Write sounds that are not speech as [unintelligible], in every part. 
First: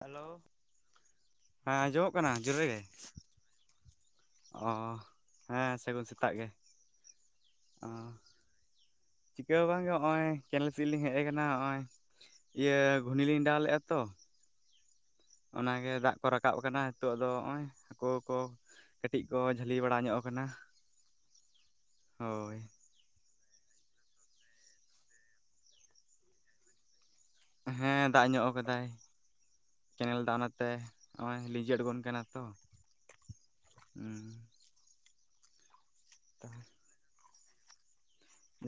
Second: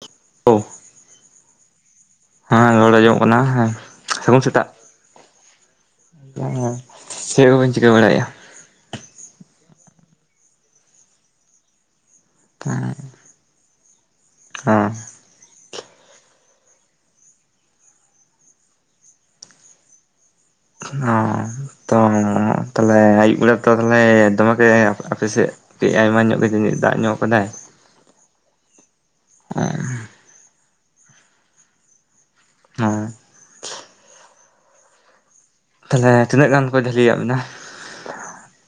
Hello ᱳ ᱦᱮᱸ ᱟᱸᱡᱚᱢᱚᱜ ᱠᱟᱱᱟ ᱡᱳᱨᱮ ᱦᱮᱸ ᱜᱮ ᱨᱚᱲ ᱟᱸᱡᱚᱢᱚᱜ ᱠᱟᱱᱟ ᱦᱮᱸ ᱥᱟᱹᱜᱩᱱ ᱥᱮᱛᱟᱜ ᱚ ᱦᱮᱸ ᱥᱟᱹᱜᱩᱱ ᱥᱮᱛᱟᱜ ᱜᱮ ᱪᱮᱫ ᱠᱚ ᱵᱮᱱ ᱚ ᱪᱤᱠᱟᱹ ᱵᱟᱲᱟᱭᱮᱜ-ᱟ ᱪᱤᱠᱟᱹ ᱦᱚᱸ ᱵᱟᱝᱜᱮ ᱦᱚᱸᱜᱼᱚᱭ ᱠᱮᱱᱮᱞ ᱥᱮᱫ ᱞᱤᱧ ᱦᱮᱡ ᱠᱟᱱᱟ ᱱᱚᱜᱼᱚᱭ ᱤᱭᱟᱹ ᱜᱷᱩᱱᱤ ᱞᱤᱧ ᱰᱟᱣ ᱞᱮᱼᱟ ᱛᱚ ᱦᱟᱸ ᱚᱱᱟᱜᱮ ᱫᱟᱜ ᱠᱚ ᱨᱟᱠᱟᱵ ᱠᱟᱱᱟ ᱱᱤᱛᱚᱜ ᱫᱚ ᱱᱚᱜᱼᱚᱭ ᱦᱟᱹᱠᱩ ᱠᱚ ᱠᱟᱹᱴᱤᱡ ᱠᱚ ᱡᱷᱟᱹᱞᱤ ᱵᱟᱲᱟ ᱧᱚᱜ ᱟᱠᱟᱱᱟ᱾ ᱚ ᱛᱚ ᱦᱳᱭ ᱛᱟᱦᱞᱮ ᱟᱭᱩᱵ ᱵᱮᱲᱟ ᱛᱚ ᱛᱟᱦᱚᱞᱮ ᱫᱚᱢᱮ ᱟᱯᱮᱥᱮᱫ ᱠᱟᱹᱡ ᱟᱭᱢᱟ ᱧᱚᱜ ᱜᱮ ᱡᱟᱹᱱᱤᱡ ᱫᱟᱜ ᱧᱚᱜ ᱠᱟᱫᱟᱭ ᱦᱮᱸ ᱫᱟᱜ ᱧᱚᱜ ᱟᱠᱟᱫᱟᱭ ᱦᱮᱸ ᱠᱮᱱᱮᱞ ᱫᱟᱜ ᱚᱱᱟᱛᱮ ᱱᱚᱜ ᱚᱭ ᱞᱤᱸᱡᱤ ᱟᱬᱜᱚᱱ ᱠᱟᱱᱟ᱾ ᱛᱚ ᱩᱸ ᱛᱟᱞᱦᱮ ᱛᱤᱱᱟᱹᱜ ᱜᱟᱱ ᱠᱚ ᱡᱷᱟᱹᱞᱤᱭᱟᱫ ᱵᱮᱱᱟ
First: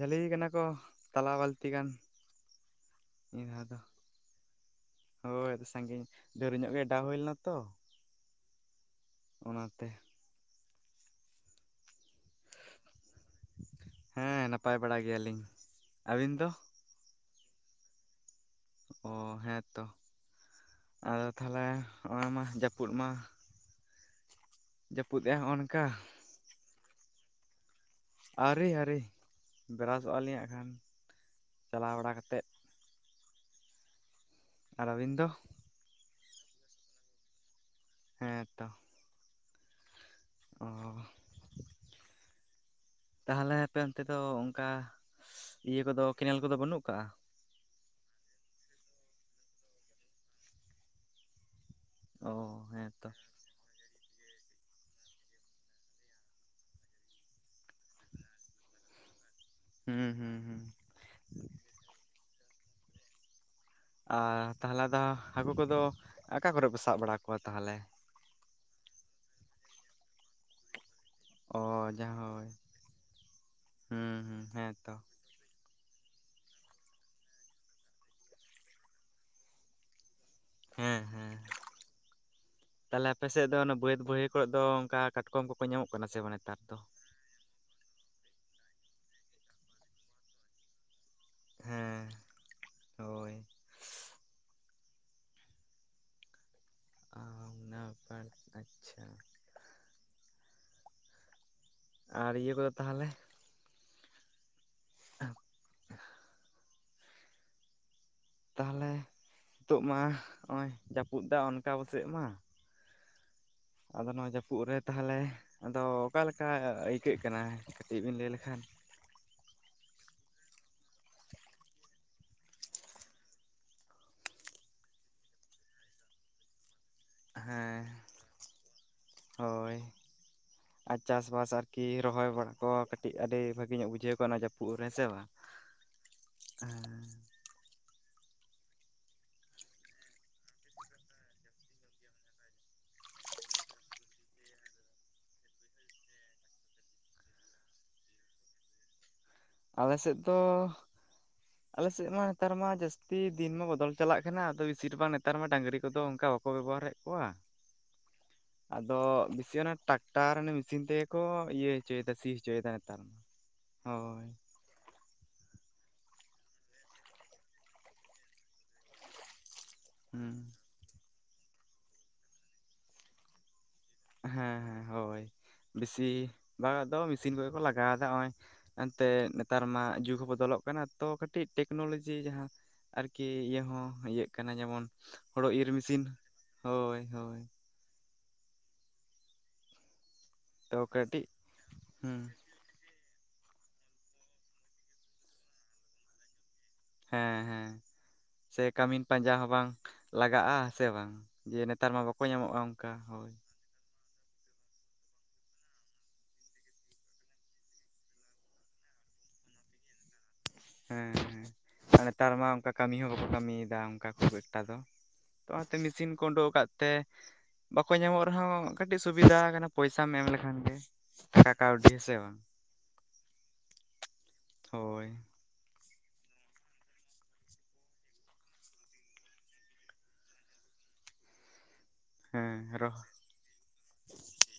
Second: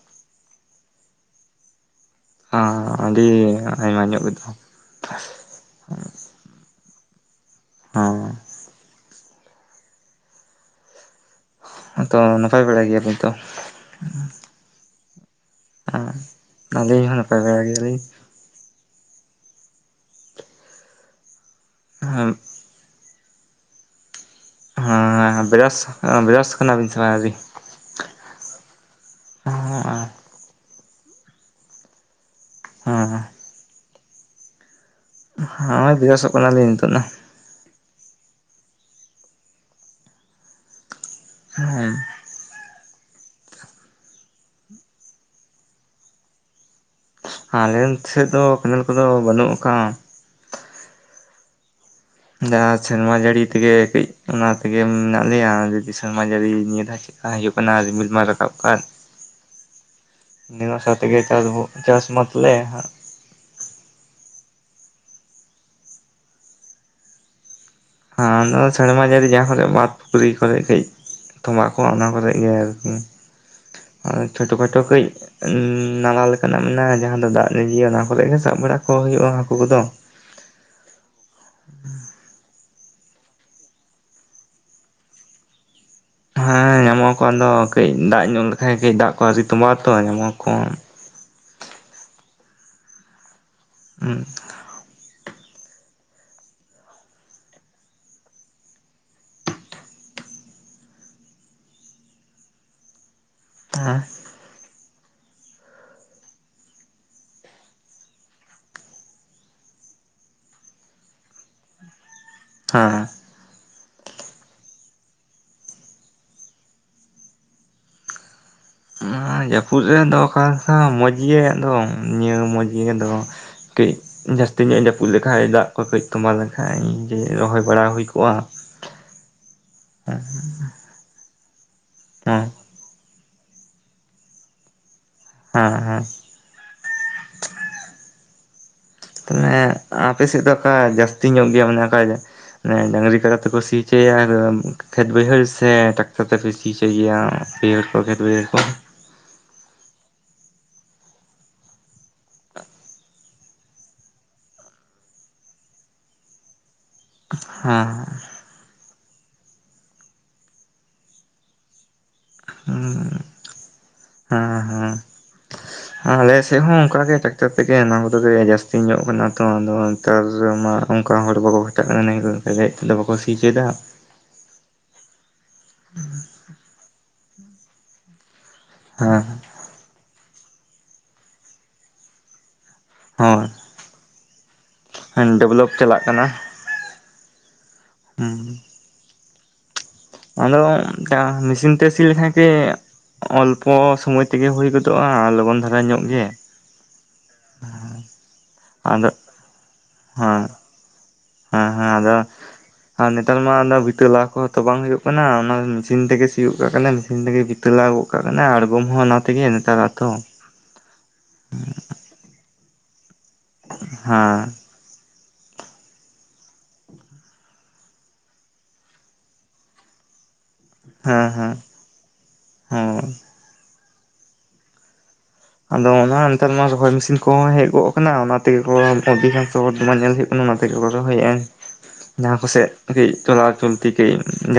ᱡᱷᱟᱹᱞᱤᱭ ᱠᱟᱱᱟ ᱠᱚ ᱛᱟᱞᱟ ᱵᱟᱹᱞᱛᱤ ᱜᱟᱱ ᱦ ᱟᱹᱰᱤ ᱱᱤᱭᱟᱹ ᱫᱷᱟᱣ ᱟᱭᱢᱟ ᱧᱚᱜ ᱜᱮᱛᱚ ᱦᱳᱭ ᱥᱟᱺᱜᱤᱧ ᱰᱮᱨᱤᱧᱚᱜ ᱜᱮ ᱚᱰᱟᱣ ᱦᱩᱭ ᱞᱮᱱᱟ ᱛᱚ ᱚ ᱚᱱᱟᱛᱮ ᱟᱫᱚ ᱱᱟᱯᱟᱭ ᱵᱟᱲᱟ ᱜᱮᱭᱟ ᱵᱮᱱ ᱛᱚ ᱦᱮᱸ ᱱᱟᱯᱟᱭ ᱵᱟᱲᱟ ᱜᱮᱭᱟᱞᱤᱧ ᱟᱹᱵᱤᱱ ᱫᱚ ᱟᱹᱞᱤᱧ ᱤᱧ ᱦᱚᱸ ᱱᱟᱯᱟᱭ ᱵᱟᱰᱟ ᱜᱮᱭᱟ ᱞᱤᱧ ᱚ ᱦᱮᱸᱛᱚ ᱟᱫᱚ ᱛᱟᱦᱚᱞᱮ ᱚᱱᱟ ᱢᱟ ᱡᱟᱹᱯᱩᱫ ᱢᱟ ᱡᱟᱹᱯᱩᱫ ᱮᱜᱼᱟ ᱦᱮᱸ ᱱᱚᱜᱼᱚ ᱵᱮᱨᱟᱥ ᱱᱚᱝᱠᱟ ᱵᱮᱨᱟᱥ ᱠᱟᱱᱟᱵᱤᱱ ᱥᱮᱵᱟ ᱟᱹᱵᱤᱱ ᱟᱹᱣᱨᱤ ᱟᱹᱨᱤ ᱦᱮᱸ ᱵᱨᱥᱚᱜᱼᱟᱞᱤᱧ ᱦᱟᱸᱜ ᱠᱷᱟᱱ ᱪᱟᱞᱟᱣ ᱵᱟᱲᱟ ᱠᱟᱛᱮᱫ ᱦᱮᱸ ᱦᱮᱸ ᱟᱨ ᱟᱹᱵᱤᱱ ᱫᱚ ᱦᱚᱜ-ᱚᱭ ᱵᱮᱨᱟᱥᱚᱜ ᱠᱟᱱᱟᱞᱤᱧ ᱱᱤᱛᱚᱜ ᱱᱟ ᱦᱮᱸ ᱛᱚ ᱚ ᱦᱮᱸ ᱛᱟᱦᱞᱮ ᱟᱯᱮ ᱚᱱᱛᱮ ᱫᱚ ᱚᱝᱠᱟ ᱤᱭᱟᱹ ᱠᱚᱫᱚ ᱠᱮᱱᱮᱞ ᱠᱚᱫᱚ ᱵᱟᱹᱱᱩᱜ ᱟᱠᱟᱜ-ᱟ ᱟᱞᱮ ᱥᱮᱫ ᱫᱚ ᱠᱮᱱᱮᱞ ᱠᱚᱫᱚ ᱵᱟᱹᱱᱩᱜ ᱟᱠᱟᱜ-ᱟ ᱚ ᱡᱟᱦᱟᱸ ᱦᱮᱸᱛᱚ ᱥᱮᱨᱢᱟ ᱡᱟᱹᱲᱤ ᱛᱮᱜᱮ ᱠᱟᱹᱡ ᱚᱱᱟ ᱛᱮᱜᱮ ᱢᱮᱱᱟᱜ ᱞᱮᱭᱟ ᱡᱩᱫᱤ ᱥᱮᱨᱢᱟ ᱡᱟᱹᱲᱤ ᱱᱤᱭᱟᱹ ᱫᱷᱟ ᱦᱤᱡᱩᱜ ᱠᱟᱱᱟ ᱨᱤᱢᱤᱞ ᱢᱟ ᱨᱟᱠᱟᱵ ᱠᱟᱫ ᱦᱩᱸ ᱦᱩᱸ ᱦᱩᱸ ᱱᱤᱨᱟᱥᱟ ᱛᱮᱜᱮ ᱪᱟᱥ ᱪᱟᱥ ᱢᱟᱛᱞᱮ ᱟᱨ ᱛᱟᱦᱚᱞᱮ ᱫᱚ ᱦᱟᱹᱠᱩ ᱠᱚᱫᱚ ᱚᱠᱟ ᱠᱚᱨᱮ ᱯᱮ ᱥᱟᱵ ᱵᱟᱲᱟ ᱠᱚᱣᱟ ᱛᱟᱦᱚᱞᱮ ᱦᱮᱸ ᱚᱱᱟ ᱥᱮᱨᱢᱟ ᱡᱟᱹᱲᱤ ᱡᱟᱦᱟᱸ ᱠᱚᱨᱮ ᱵᱟᱸᱫᱽ ᱯᱩᱠᱷᱨᱤ ᱠᱚᱨᱮ ᱠᱟᱹᱡ ᱚ ᱛᱚᱵᱟᱜ ᱠᱚ ᱚᱱᱟ ᱡᱟᱦᱟᱸ ᱠᱚᱨᱮ ᱦᱳᱭ ᱜᱮ ᱟᱨᱠᱤ ᱦᱩᱸ ᱦᱩᱸ ᱪᱷᱳᱴᱳ ᱠᱷᱟᱴᱳ ᱦᱮᱸᱛᱚ ᱠᱟᱹᱡ ᱱᱟᱞᱟ ᱞᱮᱠᱟᱱᱟᱜ ᱢᱮᱱᱟᱜᱼᱟ ᱡᱟᱦᱟᱸ ᱫᱚ ᱫᱟᱜ ᱞᱤᱱᱡᱤᱭᱟ ᱚᱱᱟ ᱠᱚᱨᱮ ᱜᱮ ᱥᱟᱵ ᱵᱟᱲᱟ ᱠᱚ ᱦᱩᱭᱩᱜᱼᱟ ᱦᱟᱹᱠᱩ ᱠᱚᱫᱚ ᱦᱮᱸ ᱦᱮᱸ ᱛᱟᱦᱞᱮ ᱟᱯᱮᱥᱮᱫ ᱫᱚ ᱚᱱᱟ ᱵᱟᱹᱫ ᱵᱟᱹᱭᱦᱟᱹᱲ ᱠᱚᱨᱮ ᱫᱚ ᱚᱱᱠᱟ ᱠᱟᱴᱠᱚᱢ ᱠᱚᱠᱚ ᱧᱟᱢᱚᱜ ᱠᱟᱱᱟ ᱥᱮ ᱵᱟᱝ ᱱᱮᱛᱟᱨ ᱫᱚ ᱦᱮᱸ ᱧᱟᱢᱚᱜ ᱟᱠᱚ ᱟᱫᱚ ᱠᱟᱹᱡ ᱫᱟᱜ ᱧᱚᱜ ᱞᱮᱠᱷᱟᱡ ᱜᱮ ᱫᱟᱜ ᱠᱚ ᱟᱹᱣᱨᱤ ᱛᱚᱢᱵᱟ ᱛᱚ ᱧᱟᱢᱚ ᱟᱠᱚ ᱦᱮᱸ ᱦᱳᱭ [unintelligible] ᱟᱪᱪᱷᱟ ᱟᱨ ᱤᱭᱟᱹ ᱠᱚᱫᱚ ᱛᱟᱦᱞᱮ [unintelligible] [inaudible] ᱛᱟᱦᱚᱞᱮ ᱱᱤᱛᱚᱜ ᱢᱟ ᱱᱚᱜᱼᱚᱭ ᱡᱟᱹᱯᱩᱫᱟ ᱚᱱᱠᱟ ᱟᱵᱚᱥᱮᱜ ᱢᱟ ᱦᱟᱸ ᱦᱟᱸ ᱟᱫᱚ ᱱᱚᱣᱟ ᱡᱟᱹᱯᱩᱫ ᱨᱮ ᱛᱟᱦᱞᱮ ᱟᱫᱚ ᱚᱠᱟᱞᱮᱠᱟ ᱟᱹᱭᱠᱟᱹᱜ ᱠᱟᱱᱟ ᱠᱟᱹᱴᱤᱡ ᱵᱤᱱ ᱞᱟᱹᱭ ᱞᱮᱠᱷᱟᱱ ᱱᱚᱣᱟ ᱡᱟᱹᱯᱩᱫ ᱨᱮ ᱫᱚᱨᱠᱟᱨ ᱢᱚᱡᱽ ᱜᱮ ᱟᱫᱚ ᱱᱤᱭᱟᱹ ᱢᱚᱡᱽᱜᱤ ᱟᱫᱚ ᱠᱟᱹᱡ ᱡᱟᱹᱥᱛᱤ ᱧᱚᱜ ᱮ ᱡᱟᱹᱯᱩᱫ ᱞᱮᱠᱷᱟᱡ ᱫᱟᱜ ᱠᱚ ᱠᱟᱹᱡ ᱛᱚᱸᱵᱟ ᱞᱮᱱᱠᱷᱟᱡ ᱡᱮ ᱨᱚᱦᱚᱭ ᱦᱮᱸ ᱵᱟᱲᱟ ᱦᱩᱭ ᱠᱚᱜᱼᱟ ᱦᱳᱭ ᱟᱨ ᱪᱟᱥᱵᱟᱥ ᱟᱨᱠᱤ ᱨᱚᱦᱚᱭ ᱦᱮᱸ ᱵᱟᱲᱟ ᱠᱚ ᱠᱟᱹᱴᱤᱡ ᱟᱹᱰᱤ ᱵᱷᱟᱹᱜᱤ ᱧᱚᱜ ᱵᱩᱡᱷᱟᱹᱣ ᱠᱚᱜᱟ ᱚᱱᱟ ᱡᱟᱹᱯᱩᱫ ᱨᱮ ᱦᱮᱸ ᱥᱮ ᱵᱟᱝ ᱦᱮᱸ ᱦᱮᱸ ᱦᱮᱸ ᱟᱯᱮ ᱥᱮᱫ ᱫᱚ ᱚᱠᱟ ᱡᱟᱹᱥᱛᱤ ᱧᱚᱜ ᱜᱮᱭᱟ ᱢᱟᱱᱮ ᱚᱠᱟ ᱰᱟᱝᱨᱤ ᱠᱟᱰᱟ ᱛᱮᱠᱚ ᱥᱤᱪᱚᱭᱟ ᱠᱷᱮᱛ ᱵᱟᱹᱭᱦᱟᱹᱲ ᱥᱮ ᱴᱟᱠᱴᱚᱨ ᱛᱮᱯᱮ ᱥᱤ ᱦᱚᱪᱚᱭ ᱜᱮᱭᱟ ᱵᱟᱹᱭᱦᱟᱹᱲ ᱠᱚ ᱠᱷᱮᱛ ᱵᱟᱹᱭᱦᱟᱹᱲ ᱠᱚ ᱟᱞᱮ ᱥᱮᱫ ᱫᱚ ᱟᱞᱮᱥᱮᱫ ᱢᱟ ᱱᱮᱛᱟᱨ ᱢᱟ ᱡᱟᱹᱥᱛᱤ ᱫᱤᱱ ᱢᱟ ᱵᱚᱫᱚᱞ ᱪᱟᱞᱟᱜ ᱠᱟᱱᱟ ᱟᱫᱚ ᱵᱤᱥᱤᱨ ᱵᱷᱟᱜ ᱱᱮᱛᱟᱨ ᱢᱟ ᱰᱟᱹᱝᱨᱤ ᱠᱚᱫᱚ ᱚᱱᱠᱟ ᱵᱟᱠᱚ ᱵᱮᱵᱚᱦᱟᱨᱮᱫ ᱠᱚᱣᱟ ᱦᱮᱸ ᱦᱮᱸ ᱟᱫᱚ ᱵᱮᱥᱤ ᱚᱱᱟ ᱴᱨᱟᱠᱴᱟᱨ ᱢᱮᱥᱤᱱ ᱛᱮᱜᱮ ᱠᱚ ᱤᱭᱟᱹ ᱪᱮᱫᱟ ᱥᱤ ᱦᱚᱪᱚᱭᱫᱟ ᱱᱮᱛᱟᱨ ᱢᱟ ᱦᱳᱭ ᱦᱮᱸ ᱦᱮᱸ ᱟᱞᱮᱥᱮᱫ ᱦᱚᱸ ᱚᱱᱠᱟᱜᱮ ᱴᱨᱟᱠᱴᱟᱨ ᱛᱮᱜᱮ ᱚᱱᱟ ᱠᱚᱫᱚ ᱡᱟᱹᱥᱛᱤ ᱧᱚᱜ ᱠᱟᱱᱟ ᱛᱚ ᱟᱫᱚ ᱱᱮᱛᱟᱨ ᱦᱩᱸ ᱢᱟ ᱚᱱᱠᱟ ᱦᱚᱲ ᱵᱟᱠᱚ ᱠᱷᱟᱴᱟᱜ ᱠᱟᱱᱟ ᱛᱮᱫᱚ ᱵᱟᱠᱚ ᱥᱤ ᱪᱦᱚᱪᱚᱭᱫᱟ ᱦᱮᱸ ᱦᱮᱸ ᱦᱳᱭ ᱵᱮᱥᱤᱨ ᱵᱷᱟᱜ ᱠᱚᱣᱟᱫᱚ ᱢᱮᱥᱤᱱ ᱠᱚᱜᱮ ᱠᱚ ᱞᱟᱜᱟᱣᱫᱟ ᱱᱚᱜᱼᱚᱭ ᱮᱱᱛᱮᱜ ᱦᱮᱸ ᱱᱮᱛᱟᱨ ᱢᱟ ᱡᱩᱜᱽ ᱦᱚᱸ ᱵᱚᱫᱚᱞᱚᱜ ᱠᱟᱱᱟ ᱛᱚ ᱠᱟᱹᱴᱤᱡ ᱴᱮᱠᱱᱳᱞᱚᱡᱤ ᱡᱟᱦᱟᱸ ᱟᱨᱠᱤ ᱤᱭᱟᱹ ᱦᱳᱭ ᱦᱚᱸ ᱤᱭᱟᱹᱜ ᱠᱟᱱᱟ ᱡᱮᱢᱚᱱ ᱦᱳᱲᱳ ᱤᱨ ᱰᱮᱵᱷᱞᱚᱯ ᱪᱟᱞᱟᱜ ᱢᱮᱥᱤᱱ ᱠᱟᱱᱟ ᱦᱳᱭ ᱦᱳᱭ ᱦᱩᱸ ᱚᱸᱰᱮ ᱛᱚ ᱠᱟᱹᱴᱤᱡ ᱢᱮᱥᱤᱱ ᱛᱮ ᱥᱤ ᱦᱩᱸ ᱞᱮᱠᱷᱟᱱ ᱠᱤ ᱚᱞᱯᱚ ᱥᱚᱢᱚᱭ ᱛᱮᱜᱮ ᱦᱳᱭ ᱜᱚᱫᱚᱜᱼᱟ ᱟᱨ ᱞᱚᱜᱚᱱ ᱫᱷᱟᱨᱟ ᱧᱚᱜ ᱜᱮ ᱦᱮᱸ ᱦᱮᱸ ᱥᱮ ᱠᱟᱹᱢᱤᱱ ᱟᱫᱚ ᱯᱟᱸᱡᱟ ᱦᱚᱸ ᱵᱟᱝ ᱦᱮᱸ ᱞᱟᱜᱟᱜᱼᱟ ᱥᱮ ᱵᱟᱝ ᱡᱮ ᱦᱮᱸ ᱱᱮᱛᱟᱨ ᱦᱮᱸ ᱢᱟ ᱟᱫᱚ ᱵᱟᱠᱚ ᱧᱟᱢᱚᱜᱼᱟ ᱚᱱᱠᱟ ᱟᱨ ᱦᱳᱭ ᱱᱮᱛᱟᱨ ᱢᱟ ᱵᱤᱛᱟᱹ ᱞᱟ ᱠᱚ ᱛᱚ ᱵᱟᱝ ᱦᱳᱭᱳᱜ ᱠᱟᱱᱟ ᱚᱱᱟ ᱢᱮᱥᱤᱱ ᱛᱮᱜᱮ ᱥᱤᱭᱳᱜ ᱠᱟᱜ ᱠᱟᱱᱟ ᱢᱮᱥᱤᱱ ᱛᱮᱜᱮ ᱵᱤᱛᱟᱹ ᱞᱟ ᱜᱚᱜ ᱠᱟᱱᱟ ᱟᱬᱜᱚᱢ ᱦᱚᱸ ᱚᱱᱟ ᱛᱮᱜᱮ ᱱᱮᱛᱟᱨ [unintelligible] ᱦᱮᱸ ᱦᱮᱸ ᱟᱨ ᱱᱮᱛᱟᱨ ᱢᱟ ᱚᱱᱠᱟ ᱠᱟᱹᱢᱤ ᱦᱚᱸ ᱵᱟᱠᱚ ᱠᱟᱹᱢᱤᱭᱫᱟ ᱚᱱᱠᱟ ᱠᱷᱩᱵ ᱦᱮᱸ ᱮᱠᱴᱟ ᱫᱚ ᱛᱚ ᱚᱱᱟᱛᱮ ᱢᱮᱥᱤᱱ ᱠᱚ ᱳᱰᱳᱠ ᱠᱟᱜ ᱛᱮ ᱵᱟᱠᱚ ᱧᱟᱢᱚᱜ ᱨᱮᱦᱚᱸ ᱠᱟᱹᱴᱤᱡ ᱥᱩᱵᱤᱫᱷᱟ ᱠᱟᱱᱟ ᱯᱚᱭᱥᱟᱢ ᱮᱢ ᱞᱮᱠᱷᱟᱱ ᱦᱮᱸ ᱴᱟᱠᱟ ᱦᱮᱸ ᱠᱟᱹᱣᱰᱤ ᱥᱮ ᱵᱟᱝ ᱦᱳᱭ ᱦᱳᱭ ᱟᱫᱚ ᱚᱱᱟ ᱦᱚᱸ ᱱᱮᱛᱟᱨ ᱢᱟ ᱨᱚᱦᱚᱭ ᱢᱮᱥᱤᱱ ᱠᱚᱦᱚᱸ ᱦᱮᱡ ᱜᱚᱫ ᱠᱟᱱᱟ ᱚᱱᱟ ᱛᱮᱜᱮ ᱚᱫᱷᱤᱠᱟᱝᱥᱚ ᱦᱚᱲ ᱫᱚᱢᱟ ᱧᱮᱞ ᱦᱩᱭᱩᱜ ᱚᱱᱟ ᱛᱮᱜᱮ ᱠᱚ ᱨᱚᱦᱚᱭᱮᱜᱼᱟ [inaudible] ᱡᱟᱦᱟᱸ ᱠᱚᱥᱮᱫ ᱠᱟᱹᱡ ᱨᱚᱦᱚᱭ ᱪᱚᱞᱟᱣ ᱪᱚᱞᱛᱤ ᱠᱟᱹᱡ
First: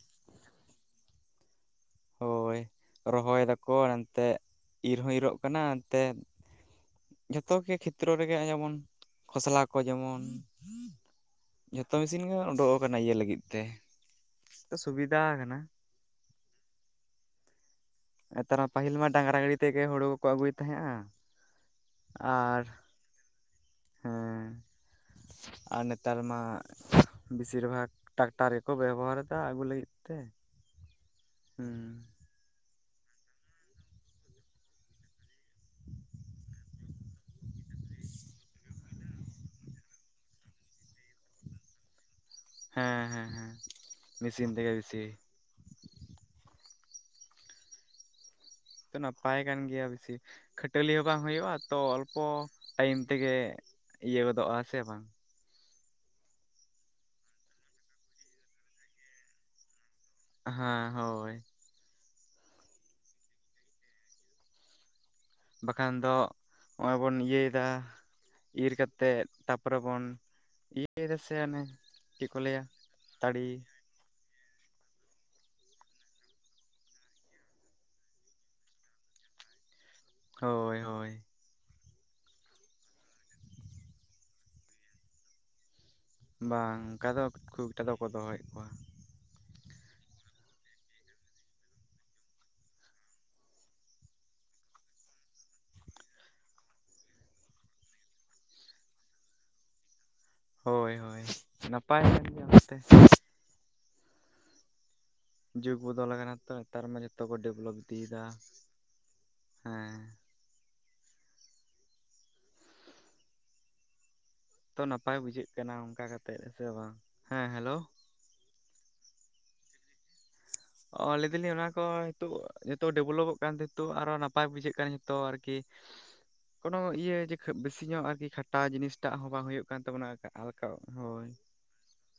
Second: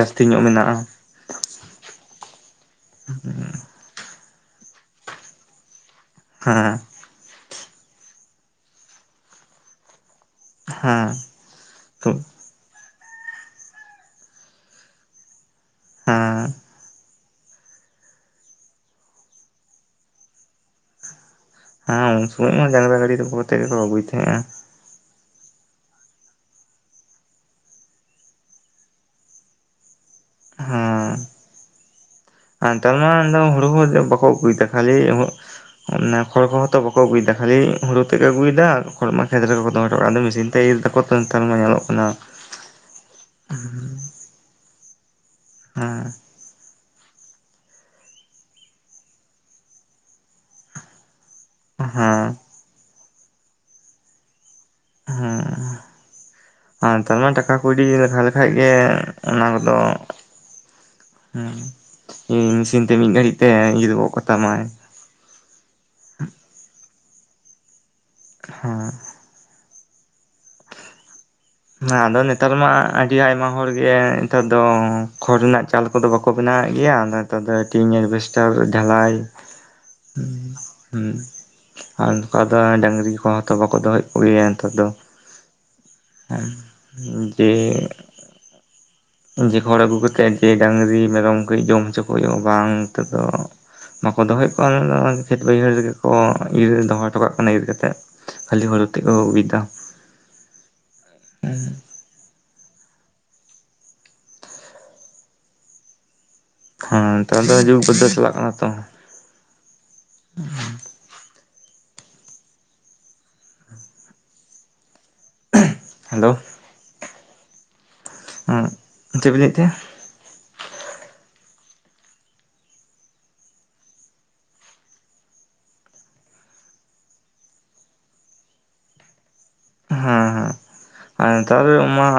ᱡᱟᱹᱥᱛᱤ ᱧᱚᱜ ᱢᱮᱱᱟᱜᱼᱟ ᱦᱳᱭ ᱨᱚᱦᱚᱭ ᱫᱟᱠᱚ ᱮᱱᱛᱮᱜ ᱤᱨ ᱦᱚᱸ ᱤᱨᱚᱜ ᱠᱟᱱᱟ ᱮᱱᱛᱮ ᱦᱮᱸ ᱡᱷᱚᱛᱚ ᱜᱮ ᱠᱷᱮᱛᱨᱮ ᱨᱮᱜᱮ ᱱᱚᱜᱚᱭ ᱡᱮᱢᱚᱱ ᱠᱷᱚᱥᱞᱟ ᱠᱚ ᱡᱮᱢᱚᱱ ᱦᱮᱸ ᱡᱷᱚᱛᱚ ᱢᱤᱥᱤᱱ ᱜᱮ ᱚᱰᱚᱠ ᱤᱭᱟᱹ ᱞᱟᱹᱜᱤᱫ ᱛᱮ ᱥᱩᱵᱤᱫᱟ ᱠᱟᱱᱟ ᱦᱮᱸ ᱱᱮᱛᱟᱨ ᱯᱟᱹᱟᱦᱤᱞ ᱢᱟ ᱰᱟᱝᱨᱟ ᱜᱟᱹᱲᱤ ᱛᱮᱜᱮ ᱦᱳᱲᱳ ᱠᱚᱠᱚ ᱟᱹᱜᱩᱭ ᱛᱟᱦᱮᱸᱫᱼᱟ ᱦᱮᱸ ᱩᱱ ᱥᱚᱢᱚᱭ ᱦᱚᱸ ᱰᱟᱝᱨᱟ ᱜᱟᱹᱰᱤ ᱛᱮ ᱜᱮᱠᱚ ᱟᱹᱜᱩᱭᱮᱫ ᱛᱟᱦᱮᱸᱜ-ᱟ ᱦᱮᱸ ᱟᱨ ᱱᱮᱛᱟᱨ ᱢᱟ ᱵᱮᱥᱤᱨ ᱵᱷᱟᱜᱽ ᱴᱨᱟᱠᱴᱟᱨ ᱨᱮᱠᱚ ᱵᱮᱵᱚᱦᱟᱨ ᱮᱫᱟ ᱟᱹᱜᱩ ᱞᱟᱹᱜᱤᱫ ᱛᱮ ᱦᱮᱸ ᱦᱩᱸ ᱮᱛᱟᱨ ᱢᱟ ᱦᱩᱲᱩ ᱦᱩ ᱵᱟᱠᱚ ᱟᱹᱜᱩᱭ ᱫᱟ ᱠᱷᱟᱹᱞᱤ [unintelligible] ᱚᱱᱮᱠ ᱦᱚᱲ ᱠᱚᱦᱚᱸ ᱛᱚ ᱵᱟᱠᱚ ᱟᱹᱜᱩᱭ ᱮᱫᱟ ᱠᱷᱟᱹᱞᱤ ᱦᱳᱲᱳ ᱛᱮᱫ ᱮ ᱟᱹᱜᱩᱭ ᱫᱟ ᱠᱷᱚᱲ ᱢᱟ ᱠᱷᱮᱛ ᱨᱮᱠᱚ ᱠᱚ ᱫᱚᱢ ᱦᱚᱴᱚ ᱠᱟᱜ ᱫᱚ ᱢᱮᱥᱤᱱ ᱛᱮᱤᱨ ᱛᱟᱠᱚ [inaudible] ᱧᱮᱞᱚᱜ ᱠᱟᱱᱟ ᱦᱮᱸ ᱦᱮᱸ ᱦᱮᱸ ᱢᱮᱥᱤᱱ ᱛᱮ ᱵᱤᱥᱤ ᱦᱩᱸ ᱛᱚ ᱱᱟᱯᱟᱭ ᱠᱟᱱ ᱜᱮᱭᱟ ᱵᱮᱥᱤ ᱠᱷᱟᱹᱴᱟᱹᱞᱤ ᱦᱚᱸ ᱵᱟᱝ ᱦᱩᱭᱩᱜ-ᱟ ᱛᱚ ᱚᱞᱯᱚ ᱦᱮᱸ ᱴᱟᱹᱭᱤᱢ ᱛᱮᱜᱮ ᱤᱭᱟᱹ ᱜᱚᱫᱚᱜ-ᱟ ᱥᱮ ᱵᱟᱝ ᱦᱩᱸ ᱟᱨ ᱱᱮᱛᱟᱨ ᱢᱟ ᱴᱟᱠᱟ ᱠᱟᱹᱣᱰᱤ ᱞᱮᱠᱷᱟ ᱞᱮᱠᱷᱟᱡ ᱜᱮ ᱚᱱᱟ ᱠᱚᱫᱚ ᱦᱟᱸ ᱦᱳᱭ ᱤ ᱢᱮᱥᱤᱱ ᱛᱮ ᱢᱤᱫ ᱜᱷᱟᱹᱲᱤᱡ ᱛᱮ ᱤᱨ ᱜᱚᱫ ᱠᱚᱛᱟᱢᱟᱭ ᱵᱟᱠᱷᱟᱱ ᱫᱚ ᱱᱚᱜᱚᱭ ᱵᱚᱱ ᱤᱭᱟᱹᱭ ᱮᱫᱟ ᱤᱨ ᱠᱟᱛᱮᱫ ᱛᱟ ᱛᱟᱯᱚᱨᱮ ᱵᱚᱱ ᱤᱭᱟᱹ ᱫᱟ ᱥᱮ ᱚᱱᱮ ᱦᱮᱸ ᱟᱫᱚ ᱪᱮᱫ ᱠᱚ ᱱᱮᱛᱟᱨ ᱞᱟᱹᱭᱟ ᱢᱟ ᱟᱹᱰᱤ ᱛᱟᱲᱤ ᱟᱭᱢᱟ ᱦᱚᱲ ᱜᱮ ᱱᱮᱛᱟᱨ ᱫᱚ ᱠᱷᱚᱲ ᱨᱮᱱᱟᱜ ᱪᱟᱞ ᱠᱚᱫᱚ ᱵᱟᱠᱚ ᱵᱮᱱᱟᱣᱮᱫ ᱜᱮᱭᱟ ᱟᱫᱚ ᱱᱮᱛᱟᱨ ᱫᱚ ᱴᱤᱱ ᱮᱰᱵᱷᱮᱥᱴᱟᱨ ᱛᱟᱨᱯᱚᱨᱮ ᱰᱷᱟᱞᱟᱭ ᱦ [inaudible] ᱦᱩᱸ ᱦᱩᱸ ᱟᱨ ᱱᱚᱝᱠᱟ ᱫᱚ ᱰᱟᱹᱝᱨᱤ ᱠᱚ ᱦᱚᱸ ᱛᱚ ᱵᱟᱠᱚ ᱫᱚᱦᱚᱭᱮᱫ ᱠᱚᱜᱮᱭᱟ ᱱᱮᱛᱟᱨ ᱫᱚ ᱦᱮᱸ᱾ ᱵᱟᱝ ᱚᱱᱠᱟ ᱫᱚ ᱠᱷᱩᱵ ᱡᱮ ᱮᱠᱴᱟ ᱫᱚ ᱵᱟᱠᱚ ᱫᱚᱦᱚᱭᱮᱫ ᱠᱚᱣᱟ ᱡᱮ ᱦᱚᱲ ᱟᱹᱜᱩ ᱠᱟᱛᱮᱫ ᱡᱮ ᱰᱟᱹᱟᱝᱨᱤ ᱢᱮᱨᱚᱢ ᱠᱟᱹᱡ ᱡᱚᱢ ᱦᱚᱪᱚ ᱠᱚ ᱦᱩᱭᱩᱜ-ᱟ ᱵᱟᱝ ᱱᱤᱛᱚᱜ ᱫᱚ ᱵᱟᱠᱚ ᱫᱚᱦᱚᱭᱮᱫ ᱠᱚᱣᱟ ᱫᱚ ᱠᱷᱮᱛ ᱵᱟᱹᱭᱦᱟᱹᱲ ᱨᱮᱜᱮ ᱠᱚ ᱤᱨ ᱫᱚᱦᱚ ᱦᱚᱴᱚᱠᱟᱜ ᱠᱟᱱᱟ ᱤᱨ ᱠᱟᱛᱮᱫ ᱠᱷᱟᱹᱞᱤ ᱦᱳᱲᱩ ᱛᱮᱫ ᱠᱚ ᱟᱜᱩᱭᱫᱟ ᱦᱳᱭ ᱦᱳᱭ ᱱᱟᱯᱟᱭ ᱠᱟᱱ ᱜᱮᱭᱟ ᱱᱚᱛᱮ ᱡᱩᱜᱽ ᱵᱚᱫᱚᱞ ᱟᱠᱟᱱᱟ ᱛᱚ ᱱᱮᱛᱟᱨ ᱢᱟ ᱦᱮᱸ ᱡᱚᱛᱚ ᱠᱚ ᱱᱮᱛᱟᱨ ᱫᱚ ᱰᱮᱵᱷᱞᱚᱯ ᱡᱩᱠ ᱵᱚᱫᱚᱞ ᱤᱫᱤᱭᱮᱫᱟ ᱪᱟᱞᱟᱜ ᱠᱟᱱᱟ ᱛᱚ ᱦᱮᱸ ᱛᱚ ᱱᱟᱯᱟᱭ ᱵᱩᱡᱷᱟᱹᱜ ᱠᱟᱱᱟ ᱚᱱᱠᱟ ᱦᱮᱞᱳ ᱠᱟᱛᱮᱜ ᱦᱮ ᱥᱮ ᱵᱟᱝ ᱦᱮᱸ ᱦᱮᱞᱳ ᱦᱩᱸ ᱪᱮᱫ ᱵᱮᱤᱱ ᱞᱟᱹᱭᱮᱫ ᱛᱟᱦᱮᱸᱱᱟ [unintelligible] ᱚᱞ ᱞᱤᱫᱤ ᱞᱤᱧ ᱚᱱᱟ ᱠᱚ ᱱᱤᱛᱚᱜ ᱡᱚᱛᱚ ᱰᱮᱵᱷᱞᱚᱯᱚᱜ ᱠᱟᱱᱛᱮᱤᱛᱚᱜ ᱟᱨᱚ ᱱᱟᱯᱟᱭ ᱵᱩᱡᱷᱟᱹᱜ ᱠᱟᱱᱟ ᱡᱚᱛᱚ ᱟᱨᱠᱤ ᱠᱳᱱᱳ ᱤᱭᱟᱹ ᱡᱮ ᱵᱮᱥᱤ ᱧᱚᱜ ᱟᱨ ᱠᱤ ᱠᱷᱟᱴᱟ ᱡᱤᱱᱤᱥᱴᱟᱜ ᱦᱚᱸ ᱵᱟᱝ ᱦᱩᱭᱩᱜ ᱠᱟᱱᱟ ᱠᱟᱱ ᱛᱟᱵᱚᱱᱟ ᱟᱞᱠᱟᱣ ᱦᱳᱭ ᱛᱟᱨ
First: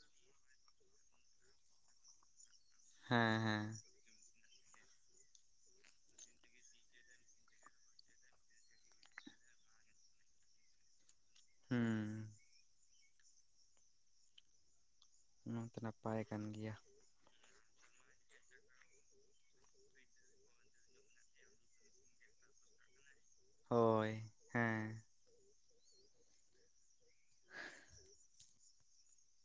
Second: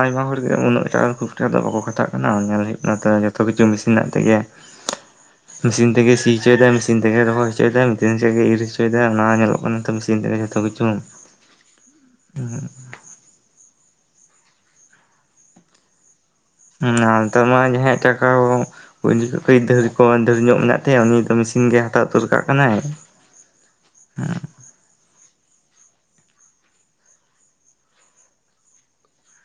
ᱟᱭᱢᱟ ᱦᱚᱲ ᱜᱮ ᱩᱱᱟᱹᱜ ᱴᱟᱜ ᱠᱷᱩᱵᱠᱴᱟ ᱫᱚ ᱵᱟᱠᱚ ᱠᱷᱟᱴᱟᱜ ᱠᱟᱱᱟ ᱚᱱᱟ ᱧᱮᱞ ᱦᱩᱭᱩᱜ ᱠᱟᱱᱟ ᱚᱱᱟ ᱛᱮ ᱦᱮᱸ ᱡᱚᱛᱚ ᱠᱤᱪᱷᱩ ᱦᱮᱸ ᱢᱮᱥᱤᱱ ᱢᱮᱱᱟᱜ ᱛᱟᱭ ᱜᱮᱭᱟ [unintelligible] ᱢᱮᱥᱤᱱ ᱛᱮᱜᱮ ᱥᱤ ᱦᱚᱪᱚᱭᱮᱫᱟ ᱢᱮᱥᱤᱱ ᱛᱮᱜᱮ ᱨᱚᱦᱚᱭ ᱦᱚᱪᱚᱭ ᱮᱫᱟᱭ ᱢᱮᱥᱤᱱ ᱛᱮᱜᱮ ᱤᱨ ᱦᱚᱪᱚᱭ ᱮᱫᱟ ᱚᱱᱟ ᱧᱮᱞᱚᱜ ᱠᱟᱱᱟ ᱛᱚ ᱢᱮᱥᱤᱱ ᱛᱮᱜᱮ ᱠᱟᱢᱤ ᱪᱚᱝ ᱦᱩᱸ ᱦᱩᱸ ᱚᱱᱟ ᱛᱮ ᱱᱟᱯᱟᱭ ᱠᱟᱱ ᱜᱮᱭᱟ ᱱᱮᱛᱟᱨ ᱢᱟ ᱡᱟᱦᱟᱸᱭ ᱟᱜ ᱴᱟᱠᱟ ᱠᱚ ᱩᱱ ᱡᱚᱠᱷᱚᱱ ᱠᱤᱨᱤᱧ ᱧᱚᱜ ᱢᱮᱱᱟᱜ ᱛᱟᱭᱟ ᱩᱱᱤ ᱫᱚ ᱢᱮᱹᱥᱤᱱ ᱜᱮᱭ ᱦᱟᱛᱟᱣ ᱩᱛᱟᱹᱨ ᱠᱟᱜ ᱠᱟᱱᱟᱭ ᱦᱳᱭ ᱦᱮᱸ [unintelligible]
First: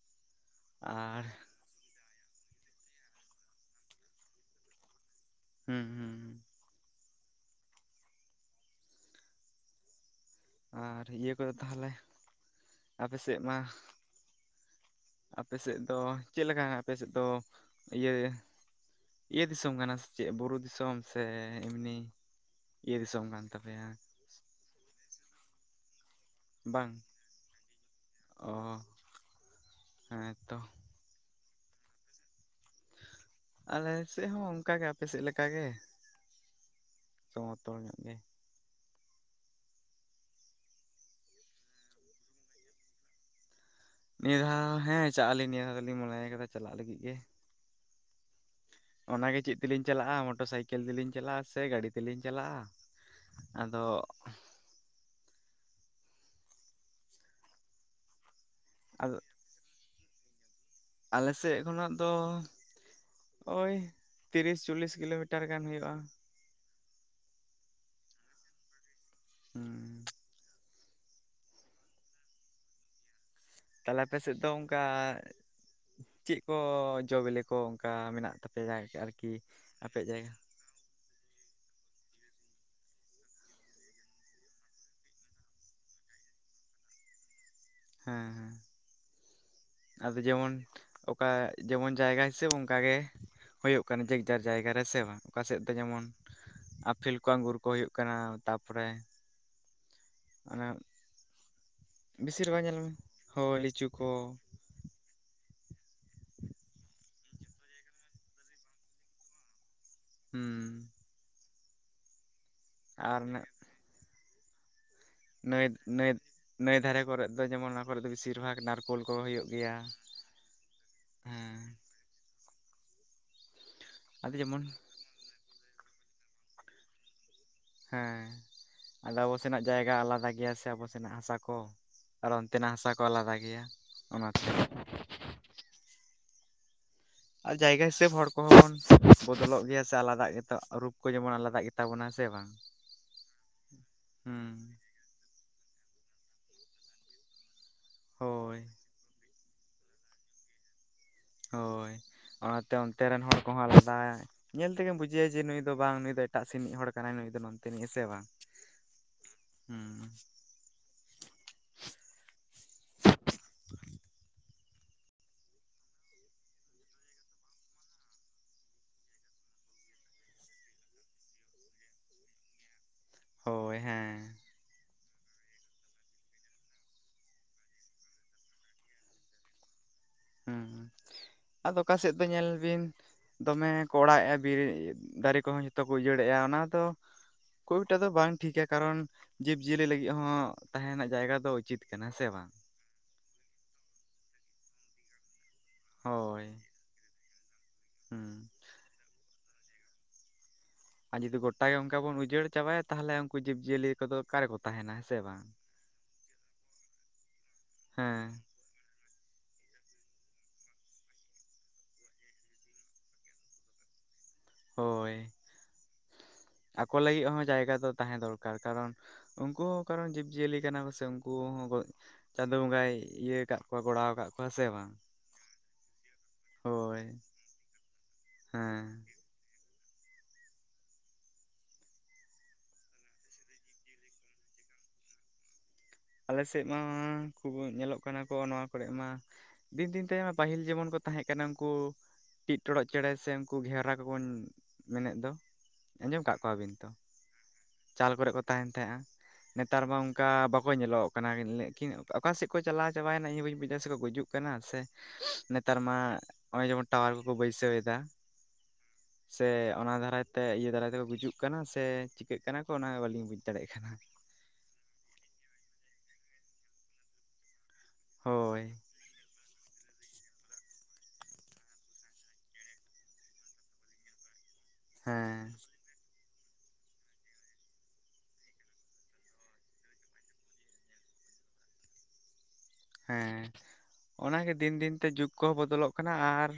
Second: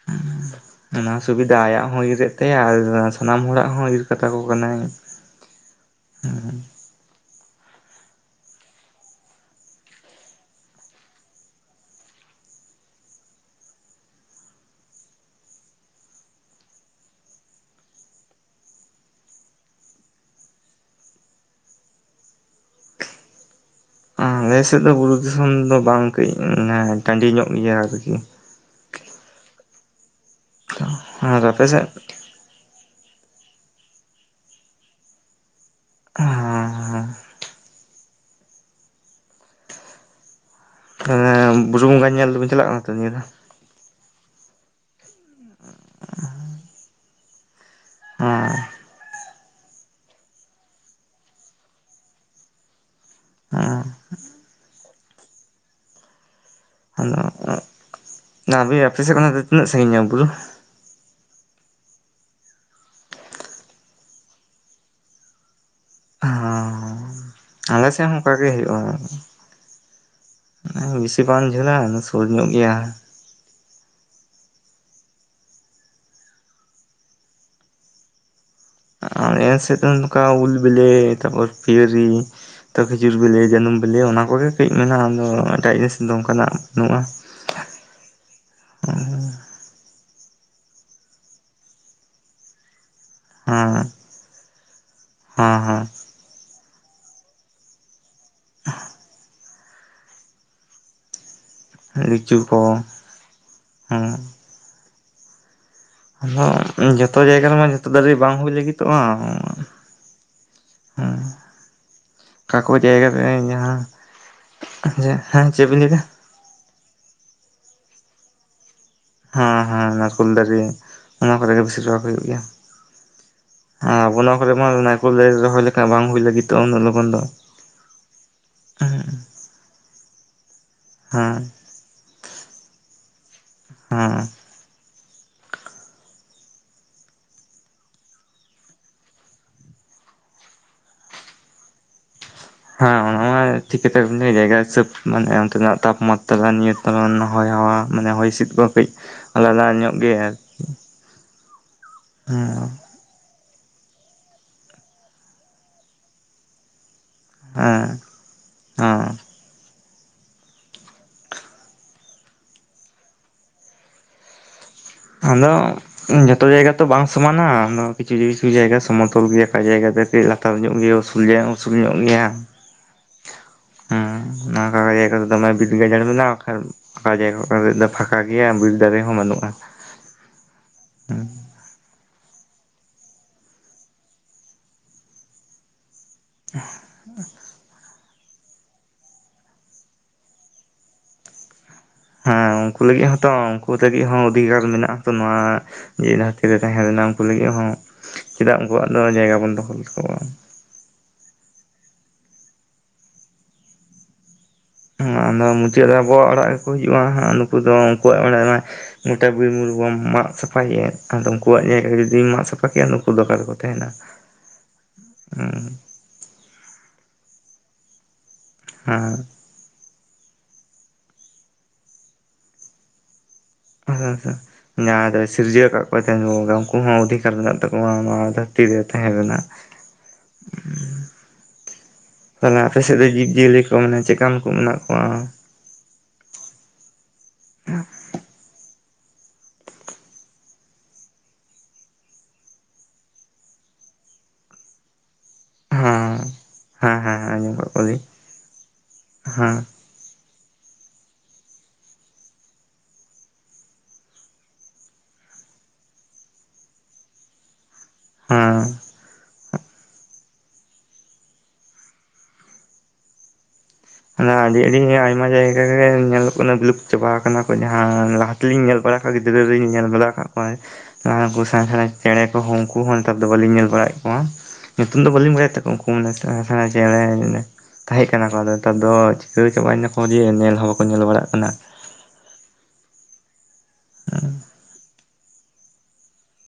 [unintelligible] ᱚᱱᱟ ᱟᱨ ᱦᱚᱸ ᱥᱩᱵᱤᱫᱷᱟ ᱟᱭᱟᱜ ᱦᱚᱸᱭ ᱤᱨ ᱮᱫ ᱛᱟᱭᱟ ᱟᱨ ᱥᱟᱱᱟᱢ ᱦᱚᱲᱟᱜ ᱦᱚᱸ ᱤᱨ ᱠᱟᱛᱟ ᱠᱚ ᱠᱟᱱᱟᱭ ᱦᱮᱸ ᱦᱮᱸ ᱦᱮᱸ ᱟᱨ ᱤᱭᱟᱹ ᱠᱚᱫᱚ ᱛᱟᱦᱚᱞᱮ ᱟᱯᱮ ᱥᱮᱫ ᱢᱟ ᱟᱯᱮᱥᱮᱫ ᱫᱚ ᱪᱮᱫ ᱞᱮᱠᱟ ᱟᱯᱮᱥᱮᱫ ᱫᱚ ᱤᱭᱟᱹ ᱤᱭᱟᱹ ᱫᱤᱥᱚᱢ ᱠᱟᱱᱟ ᱥᱮ ᱪᱮᱫ ᱵᱩᱨᱩ ᱫᱤᱥᱚᱢ ᱥᱮ ᱮᱢᱱᱤ? ᱤᱭᱟᱹ ᱫᱤᱥᱚᱢ ᱠᱟᱱ ᱛᱟᱯᱮᱭᱟ ᱟᱞᱮᱥᱮᱫ ᱫᱚ ᱵᱩᱨᱩ ᱫᱤᱥᱚᱢ ᱫᱚ ᱵᱟᱝ ᱠᱟᱹᱡ ᱵᱟᱝ ᱴᱟᱺᱰᱤ ᱧᱚᱜ ᱜᱮᱭᱟ ᱟᱨᱠᱤ ᱚ ᱦᱮᱸᱛᱚ ᱦᱮᱸ ᱛᱚ ᱟᱯᱮ ᱥᱮᱫ? ᱟᱞᱮ ᱥᱮᱫ ᱦᱚᱸ ᱚᱱᱠᱟ ᱜᱮ ᱟᱯᱮ ᱥᱮᱫ ᱞᱮᱠᱟ ᱜᱮ ᱥᱚᱢᱚᱛᱚᱞ ᱧᱚᱜ ᱜᱮ ᱮ ᱵᱩᱨᱩ ᱵᱚᱸᱜᱟ ᱧᱮᱞ ᱫᱚᱵᱤᱱ ᱪᱟᱞᱟᱜ ᱠᱟᱱᱟ ᱛᱚ ᱱᱤᱭᱟᱹ ᱫᱷᱟᱣ? ᱱᱤᱭᱟᱹ ᱫᱷᱟᱣ ᱦᱮᱸ ᱪᱟ ᱟᱹᱞᱤᱧ ᱱᱤᱭᱟᱹ ᱫᱷᱟᱣ ᱫᱚᱞᱤᱧ ᱢᱚᱱᱮ ᱠᱟᱫᱟ ᱪᱟᱞᱟᱜ ᱞᱟᱹᱜᱤᱫ ᱜᱮ ᱦᱮᱸ ᱚᱱᱟᱜᱮ ᱪᱮᱫ ᱛᱮᱞᱤᱧ ᱪᱟᱞᱟᱜᱼᱟ ᱢᱚᱴᱚᱨ ᱥᱟᱭᱠᱮᱞ ᱛᱮᱞᱤᱧ ᱪᱟᱞᱟᱜᱼᱟ ᱥᱮ ᱜᱟᱹᱰᱤ ᱛᱮᱞᱤᱧ ᱪᱟᱞᱟᱜᱼᱟ ᱟᱫᱚᱼᱼ ᱟᱫᱚ [unintelligible] ᱟᱯᱮ ᱥᱮᱫ ᱠᱷᱚᱱᱟᱜ ᱫᱚ ᱛᱤᱱᱟᱹᱜ ᱥᱟᱺᱜᱤᱧᱟ ᱵᱩᱨᱩ? ᱟᱞᱮᱥᱮᱫ ᱠᱷᱚᱱᱟᱜ ᱫᱚᱼᱼ ᱳᱭ ᱛᱤᱨᱤᱥ ᱪᱚᱞᱞᱤᱥ ᱠᱤᱞᱳᱢᱤᱴᱟᱨ ᱜᱟᱱ ᱦᱩᱭᱩᱜᱼᱟ ᱦᱚᱸ ᱟᱞᱮ ᱥᱮᱫ ᱦᱚᱸ ᱚᱱᱠᱟ ᱜᱮ ᱦᱩᱭᱩᱜᱼᱟ ᱦᱩᱸ ᱵᱮᱥᱤ ᱵᱟᱝ ᱡᱷᱟᱹᱞᱟ ᱥᱩᱨ ᱧᱚᱜ ᱜᱮᱭᱟ ᱛᱟᱦᱚᱞᱮ ᱟᱯᱮ ᱥᱮᱫ ᱫᱚ ᱚᱱᱠᱟ ᱪᱮᱫ ᱠᱚ ᱡᱚᱵᱮᱞᱮ ᱠᱚ ᱚᱱᱠᱟ ᱢᱮᱱᱟᱜ ᱛᱟᱼᱼ ᱼᱼᱯᱮᱭᱟ ᱟᱨᱠᱤ ᱟᱯᱮᱭᱟᱜ ᱡᱟᱭᱜᱟ ᱵᱮᱞᱮ ᱛᱟᱯᱚᱨ ᱯᱤᱭᱟᱹᱨᱤ ᱛᱚ ᱠᱷᱤᱡᱩᱨ ᱵᱮᱞᱮ ᱡᱟᱹᱱᱩᱢ ᱵᱮᱞᱮ ᱚᱱᱟ ᱠᱚᱜᱮ ᱠᱟᱹᱡ ᱢᱮᱱᱟᱜᱼᱟ ᱟᱫᱚ ᱮᱴᱟᱜ ᱡᱤᱱᱤᱥ ᱫᱚ ᱚᱝᱠᱟᱱᱟᱜ ᱫᱚ ᱵᱟᱹᱱᱩᱜᱼᱟ ᱦᱮᱸ ᱦᱮᱸ ᱦᱩᱸ ᱟᱫᱚ ᱡᱮᱢᱚᱱ ᱚᱠᱟ ᱡᱮᱢᱚᱱ ᱡᱟᱭᱜᱟ ᱦᱤᱥᱟᱹᱵᱽ ᱚᱱᱠᱟ ᱜᱮ ᱦᱩᱭᱩᱜ ᱦᱮᱸ ᱠᱟᱱᱟ ᱡᱮᱜ ᱡᱟᱨ ᱡᱟᱭᱜᱟᱨᱮ ᱦᱮᱸᱥᱮ ᱵᱟᱝ ᱚᱠᱟ ᱥᱮᱫ ᱫᱚ ᱦᱮᱸ ᱡᱮᱢᱚᱱ ᱟᱯᱷᱮᱞ ᱠᱚ ᱟᱝᱜᱩᱨᱼᱼ ᱠᱚ ᱦᱩᱭᱩᱜ ᱠᱟᱱᱟ ᱛᱟᱯᱚᱨᱮᱼᱼ ᱚᱱᱟ ᱦᱮᱸ ᱞᱤᱪᱩ ᱵᱤᱥᱤᱨ ᱠᱚ ᱵᱷᱟᱜ ᱧᱮᱞ ᱢᱮ ᱦᱳᱭ ᱞᱤᱪᱩ ᱦᱮᱸ ᱠᱚᱼᱼ ᱟᱫᱚ ᱡᱷᱚᱛᱚ ᱡᱟᱭᱜᱟ ᱨᱮᱢᱟ ᱡᱷᱚᱛᱚ ᱫᱟᱨᱮ ᱵᱟᱝ ᱦᱩᱭ ᱞᱟᱜᱤᱛᱚᱜᱼᱟ ᱦᱩᱸ ᱦᱮᱸᱚᱠᱟᱠᱚ ᱡᱟᱭᱜᱟ ᱟᱨ ᱨᱮ ᱡᱟᱦᱟᱸ ᱡᱮᱼᱼ ᱱᱟᱹᱭ ᱱᱟᱹᱭ ᱱᱟᱹᱭ ᱫᱷᱟᱨᱮ ᱠᱚᱨᱮ ᱫᱚ ᱡᱮᱢᱚᱱ ᱱᱚᱣᱟ ᱠᱚᱨᱮ ᱫᱚ ᱵᱤᱥᱤᱨ ᱵᱷᱟᱜ ᱱᱟᱨᱼᱼ ᱦᱮᱸ ᱦᱮᱸ ᱱᱟᱨᱠᱳᱞ ᱫᱟᱨᱮ ᱚᱱᱟ ᱠᱚᱨᱮ ᱦᱮᱸ ᱜᱮ ᱵᱤᱥᱤ ᱨᱚᱦᱚᱭ ᱦᱩᱭᱩᱜ ᱜᱮᱭᱟ ᱟᱵᱚ ᱟᱫᱚ ᱱᱚᱣᱟ ᱠᱚᱨᱮ ᱡᱮᱢᱚᱱ ᱢᱟ ᱚᱱᱟ ᱱᱟᱨᱠᱳᱞ ᱫᱟᱨᱮ ᱨᱚᱦᱚᱭ ᱞᱮᱠᱷᱟᱡ ᱵᱟᱝ ᱦᱩᱭ ᱞᱟᱹᱜᱤᱫᱚᱜᱼᱟ ᱩᱱᱟᱹᱜ ᱞᱚᱜᱚᱱ ᱫᱚ ᱦᱮᱸ ᱦᱮᱸ ᱟᱫᱚ ᱟᱵᱚ ᱥᱮᱱᱟᱜ ᱡᱟᱭᱜᱟ ᱟᱞᱟᱫᱟ ᱜᱮᱭᱟ ᱥᱮ ᱟᱵᱚ ᱥᱮᱱᱟᱜ ᱦᱟᱥᱟ ᱠᱚ ᱦᱮᱸ ᱟᱨ ᱚᱱᱛᱮᱱᱟᱜ ᱦᱟᱥᱟ ᱠᱚ ᱟᱞᱟᱫᱟ ᱜᱮᱭᱟ ᱚᱱᱟᱛᱮ ᱟᱨ ᱡᱟᱭᱜᱟ ᱦᱤᱥᱟᱹᱵ ᱦᱚᱲ ᱠᱚᱦᱚᱸ ᱵᱚᱱ ᱵᱚᱫᱚᱞᱚᱜ ᱜᱮᱭᱟ ᱥᱮ ᱟᱞᱟᱫᱟ ᱜᱮᱛᱚ ᱨᱩᱯ ᱠᱚ ᱡᱮᱢᱚᱱ ᱟᱞᱟᱫᱟᱜ ᱜᱮᱛᱟ ᱵᱚᱱᱟ ᱥᱮ ᱵᱟᱝ ᱦᱮᱸ ᱚᱱᱟ ᱢᱟ ᱴᱷᱤᱠ ᱠᱟᱛᱷᱟ ᱵᱤᱱ ᱞᱟᱹᱭᱟ ᱦᱩᱸ ᱡᱟᱭᱜᱟ ᱦᱤᱥᱟᱹᱵ ᱢᱟᱱᱮ ᱚᱱᱛᱮᱱᱟᱜ ᱛᱟᱯᱢᱟᱛᱨᱟ ᱱᱤᱭᱚᱱᱛᱨᱚᱱ ᱦᱚᱭ ᱦᱚᱸ ᱢᱟᱱᱮ ᱦᱚᱭ ᱦᱤᱸᱥᱤᱫ ᱦᱳᱭ ᱠᱚᱦᱚᱸ ᱠᱟᱹᱡᱼᱼ ᱟᱞᱟᱫᱟ ᱧᱚᱜ ᱜᱮᱭᱟ ᱦᱳᱭ ᱦᱮᱸ ᱚᱱᱟᱛᱮ ᱛᱮ ᱨᱮᱱ ᱦᱚᱲ ᱠᱚᱦᱚᱸ ᱟᱞᱟᱫᱟ ᱧᱮᱞ ᱛᱮᱜᱮᱢ ᱵᱩᱡᱮᱭᱟ ᱡᱮ ᱱᱩᱭ ᱫᱚ ᱵᱟᱝ ᱱᱩᱭ ᱫᱚ ᱮᱴᱟᱜ ᱥᱮᱱᱤᱡ ᱦᱚᱲ ᱠᱟᱱᱟᱭ ᱱᱩᱭ ᱫᱚ ᱱᱚᱱᱛᱮᱱᱤᱡ ᱦᱮᱸᱥᱮ ᱵᱟᱝ ᱦᱮᱸ ᱦᱮᱸ ᱟᱫᱚ ᱡᱚᱛᱚ ᱡᱟᱭᱜᱟ ᱛᱚ ᱵᱟᱝ ᱥᱚᱢᱚᱱᱟ ᱠᱤᱪᱷᱩ ᱠᱤᱪᱷᱩ ᱡᱟᱭᱜᱟ ᱥᱚᱢᱚᱛᱚᱞ ᱜᱮᱭᱟ ᱚᱠᱟ ᱡᱟᱭᱜᱟ ᱠᱟᱹᱡ ᱞᱟ ᱼᱼᱛᱟᱨ ᱧᱚᱜ ᱜᱮᱭᱟ ᱩᱥᱩᱞ ᱩᱥᱩᱞ ᱧᱚᱜ ᱜᱮᱭᱟ ᱦᱳᱭ ᱦᱩ ᱦᱮᱸ ᱱᱚᱣᱟ ᱠᱚ ᱡᱟᱭᱜᱟ ᱫᱚ ᱫᱚᱢᱮ ᱵᱤᱨ ᱜᱟᱡᱟᱲ ᱢᱮᱱᱟᱜᱼᱟ ᱠᱟ ᱯᱷᱟᱠᱟ ᱡᱟᱭᱜᱟ ᱠᱚᱨᱮ ᱫᱚ ᱯᱷᱟᱸᱠᱟ ᱜᱮᱭᱟ ᱵᱤᱨ ᱫᱟᱨᱮ ᱦᱚᱸ ᱵᱟᱹᱱᱩᱜ-ᱟ᱾ ᱦᱮᱸ ᱦᱮᱸ ᱟᱫᱚ ᱚᱠᱟ ᱥᱮᱫ ᱫᱚ ᱧᱮᱞ ᱵᱤᱱ ᱫᱚᱢᱮ ᱠᱚ ᱚᱲᱟᱜᱮᱫ-ᱟ ᱵᱤᱨ ᱫᱟᱨᱮ ᱠᱚᱦᱚᱸ ᱡ ᱡᱷᱚᱛᱚ ᱠᱚ ᱩᱡᱟᱹᱲᱮᱜ-ᱟ ᱚᱱᱟ ᱫᱚ ᱮᱴᱟᱜ ᱫᱚ ᱵᱟᱝ ᱴᱷᱤᱠᱟ ᱠᱟᱨᱚᱱ ᱡᱤᱵᱽ ᱡᱤᱭᱟᱹᱞᱤ ᱞᱟᱹᱜᱤᱫ ᱦᱚᱸ ᱛᱟᱦᱮ ᱨᱮᱱᱟᱜ ᱡᱟᱭᱜᱟ ᱫᱚ ᱩᱪᱤᱛ ᱠᱟᱱᱟ ᱥᱮ ᱵᱟᱝ ᱦᱮᱸ ᱩᱱᱠᱩ ᱞᱟᱹᱜᱤᱫ ᱦᱚᱸᱛᱚ ᱩᱱᱠᱩ ᱞᱟᱹᱜᱤᱫ ᱦᱚᱸ ᱚᱫᱷᱤᱠᱟᱨ ᱢᱮᱱᱟᱜᱛᱚ ᱱᱚᱣᱟ ᱡᱮ ᱫᱷᱟᱹᱨᱛᱤ ᱦᱳᱭ ᱨᱮ ᱛᱟᱦᱮᱸ ᱞᱮᱱᱟ ᱩᱱᱠᱩ ᱞᱟᱹᱜᱤᱫ ᱦᱚᱸ ᱦᱩᱸ ᱪᱮᱫᱟᱜ ᱩᱱᱠᱩᱣᱟᱜ ᱫᱚ ᱡᱟᱭᱜᱟ ᱵᱚᱱ ᱫᱚᱠᱷᱚᱞ ᱛᱟᱠᱚᱣᱟ ᱟᱨ ᱡᱩᱫᱤ ᱜᱚᱴᱟ ᱜᱮ ᱚᱱᱠᱟ ᱵᱚᱱ ᱩᱡᱟᱹᱲ ᱪᱟᱵᱟᱭᱟ ᱛᱟᱦᱚᱞᱮ ᱩᱱᱠᱩ ᱡᱤᱵᱽᱡᱤᱭᱟᱹᱞᱤ ᱠᱚᱫᱚ ᱚᱠᱟᱨᱮᱠᱚ ᱛᱟᱦᱮᱱᱟ ᱦᱮᱸ ᱥᱮ ᱵᱟᱝ ᱟᱫᱚ ᱢᱩᱪᱟᱹᱫ ᱨᱮ ᱟᱵᱚᱣᱟᱜ ᱚᱲᱟᱜ ᱜᱮᱠᱚ ᱦᱤᱡᱩᱜ-ᱟ ᱦᱟᱜ ᱱᱩᱠᱩ ᱫᱚ ᱩᱱᱠᱩᱣᱟᱜ ᱦᱮᱸ ᱚᱲᱟᱜ ᱢᱟ ᱜᱚᱴᱟ ᱵᱤᱨ ᱵᱩᱨᱩ ᱵᱚᱱ ᱢᱟᱜ ᱥᱟᱯᱷᱟᱭ-ᱟ ᱟᱫᱚ ᱩᱱᱠᱩᱣᱟᱜ ᱡᱟᱭᱜᱟ ᱡᱩᱫᱤᱢ ᱢᱟᱜ ᱥᱟᱯᱷᱟ ᱠᱮᱭᱟ ᱱᱩᱠᱩ ᱫᱚ ᱚᱠᱟ ᱨᱮᱠᱚ ᱛᱟᱦᱮᱱᱟ ᱦᱳᱭ ᱟᱠᱚ ᱞᱟᱹᱜᱤᱫ ᱦᱚᱸ ᱡᱟᱭᱜᱟ ᱫᱚ ᱛᱟᱦᱮᱸ ᱫᱚᱨᱠᱟᱨ ᱠᱟᱨᱚᱱ ᱦᱮᱸ ᱩᱱᱠᱩ ᱦᱚᱸ ᱠᱟᱨᱚᱱ ᱡᱤᱵᱽᱡᱤᱭᱟᱹᱞᱤ ᱠᱟᱱᱟ ᱠᱚ ᱥᱮ ᱩᱱᱠᱩ ᱦᱚᱸ ᱜ ᱪᱟᱸᱫᱚ ᱵᱚᱸᱜᱟᱭ ᱤᱭᱟᱹ ᱟᱠᱟᱫ ᱠᱚᱣᱟ ᱦᱮ ᱜᱚᱲᱟᱣ ᱠᱟᱜ ᱠᱚᱣᱟ ᱥᱮ ᱵᱟᱝ ᱡᱟᱦᱟᱸ ᱫᱚ ᱥᱤᱨᱡᱟᱹᱣ ᱟᱠᱟᱫ ᱠᱚ ᱛᱟᱦᱮᱱ ᱜᱮ ᱩᱱᱠᱩ ᱦᱚᱸ ᱦᱳᱭ ᱚᱫᱷᱤᱠᱟᱨ ᱢᱮᱱᱟᱜ ᱛᱟᱠᱚᱣᱟ ᱱᱚᱣᱟ ᱫᱷᱟᱹᱨᱛᱤ ᱨᱮ ᱦᱮᱸ ᱛᱟᱦᱮᱸ ᱨᱮᱱᱟᱜ ᱛᱟᱦᱞᱮ ᱟᱯᱮ ᱥᱮᱫ ᱫᱚ ᱡᱤᱵᱽ ᱡᱤᱭᱟᱹᱞᱤ ᱠᱚ ᱢᱮᱱᱮ ᱪᱮᱠᱟᱱ ᱠᱚ ᱢᱮᱱᱟᱜ ᱠᱚᱣᱟ ᱟᱞᱮ ᱥᱮᱫ ᱢᱟ ᱠᱚ ᱧᱮᱞᱚᱜ ᱠᱟᱱᱟ ᱠᱚ ᱱᱚᱣᱟ ᱠᱚᱨᱮ ᱢᱟ ᱫᱤᱱ ᱫᱤᱱ ᱛᱟᱭᱚᱢ ᱯᱟᱹᱦᱤᱞ ᱡᱮᱢᱚᱱ ᱠᱚ ᱛᱟᱦᱮᱸ ᱠᱟᱱᱟ ᱩᱱᱠᱩ ᱴᱤᱜ ᱴᱚᱲᱚᱜ ᱪᱮᱬᱮ ᱥᱮ ᱩᱱᱠᱩ ᱜᱷᱮᱣᱨᱟ ᱠᱚᱵᱚᱱ ᱢᱮᱱᱮᱫ ᱫᱚ ᱟᱸᱡᱚᱢ ᱟᱠᱟᱫ ᱠᱚᱣᱟᱵᱤᱱ ᱛᱚ ᱟᱻ ᱧᱮᱞᱚᱜ ᱪᱟᱞ ᱠᱚᱨᱮ ᱠᱚ ᱛᱟᱦᱮᱱ ᱛᱟᱦᱮᱸᱜ-ᱟ ᱱᱮᱛᱟᱨ ᱵᱟᱝ ᱚᱱᱠᱟ ᱵᱟᱠᱚ ᱧᱮᱞᱚᱜ ᱠᱟᱱᱟᱠᱤᱱ ᱚᱠᱟᱥᱮᱫ ᱠᱚ ᱪᱟᱞᱟᱣ ᱪᱟᱵᱟᱭᱮᱱᱟ ᱤᱧ ᱦᱚᱸ ᱵᱟᱹᱧ ᱵᱩᱡᱟ ᱥᱮᱠᱚ ᱜᱩᱡᱩᱜ ᱠᱟᱱᱟ ᱥᱮ ᱱᱮᱛᱟᱨ ᱢᱟ ᱱᱚᱜ-ᱚᱭ ᱡᱮᱢᱚᱱ ᱴᱟᱣᱟᱨ ᱠᱚᱠᱚ ᱵᱟᱹᱭᱥᱟᱹᱣᱮᱫᱟ ᱦᱮᱸ ᱥᱮ ᱚᱱᱟ ᱫᱟᱨᱟᱭᱛᱮ ᱤᱭᱟᱹ ᱫᱟᱨᱟᱭ ᱛᱮᱠᱚ ᱜᱩᱡᱩᱜ ᱠᱟᱱᱟ ᱥᱮ ᱟᱹᱭᱠᱟᱹᱜ ᱠᱟᱱᱟ ᱠᱚ ᱚᱱᱟ ᱵᱟᱹᱞᱤᱧ ᱵᱩᱡᱽ ᱫᱟᱲᱮᱜ ᱠᱟᱱᱟ ᱚᱱᱟ ᱟᱹᱰᱤ ᱟᱹᱰᱤ ᱟᱭᱢᱟ ᱡᱟᱭᱜᱟ ᱜᱮ ᱧᱮᱞᱚᱜ ᱠᱟᱱᱟ ᱵᱩᱞᱩᱯ ᱪᱟᱵᱟ ᱟᱠᱟᱱᱟ ᱠᱚ ᱡᱟᱦᱟᱸ ᱞᱟᱦᱟ ᱛᱮᱞᱤᱧ ᱦᱳᱭ ᱧᱮᱞ ᱵᱟᱲᱟ ᱟᱠᱟᱱᱟ ᱚᱠᱟ ᱜᱤᱫᱽᱨᱟᱹ ᱨᱤᱧ ᱧᱮᱞ ᱵᱟᱲᱟ ᱟᱠᱟᱫ ᱠᱚᱣᱟᱭ ᱟᱨ ᱩᱱᱠᱩ ᱥᱮᱬᱟ ᱥᱮᱬᱟ ᱪᱮᱬᱮ ᱠᱚᱦᱚᱸ ᱩᱱᱠᱩ ᱦᱚᱸ ᱱᱮᱛᱟᱨ ᱫᱚ ᱵᱟᱹᱞᱤᱧ ᱧᱮᱞ ᱵᱟᱲᱟᱭᱮᱫ ᱠᱚᱣᱟ ᱧᱩᱛᱩᱢ ᱫᱚ ᱵᱟᱹᱞᱤᱧ ᱦᱮᱸ ᱵᱟᱲᱟᱭᱮᱫ ᱛᱟᱠᱚᱣᱟ ᱩᱱᱠᱩ ᱥᱮᱬᱟ ᱥᱮᱬᱟ ᱪᱮᱬᱮ ᱛᱟᱦᱮᱸ ᱠᱟᱱᱟ ᱠᱚ ᱟᱫᱚ ᱱᱮᱛᱟᱨ ᱫᱚ ᱪᱤᱠᱟᱹ ᱪᱟᱵᱟᱭᱱᱟᱠᱚ ᱡᱮ ᱧᱮᱞ ᱦᱚᱸ ᱵᱟᱠᱚ ᱧᱮᱞ ᱵᱟᱲᱟᱜ ᱠᱟᱱᱟ ᱦᱮᱸ ᱚᱱᱟᱜᱮ ᱫᱤᱱ ᱫᱤᱱ ᱛᱮ ᱡᱩᱜᱽ ᱠᱚᱦᱚᱸ ᱵᱚᱫᱚᱞᱚᱜ ᱠᱟᱱᱟ ᱟᱨ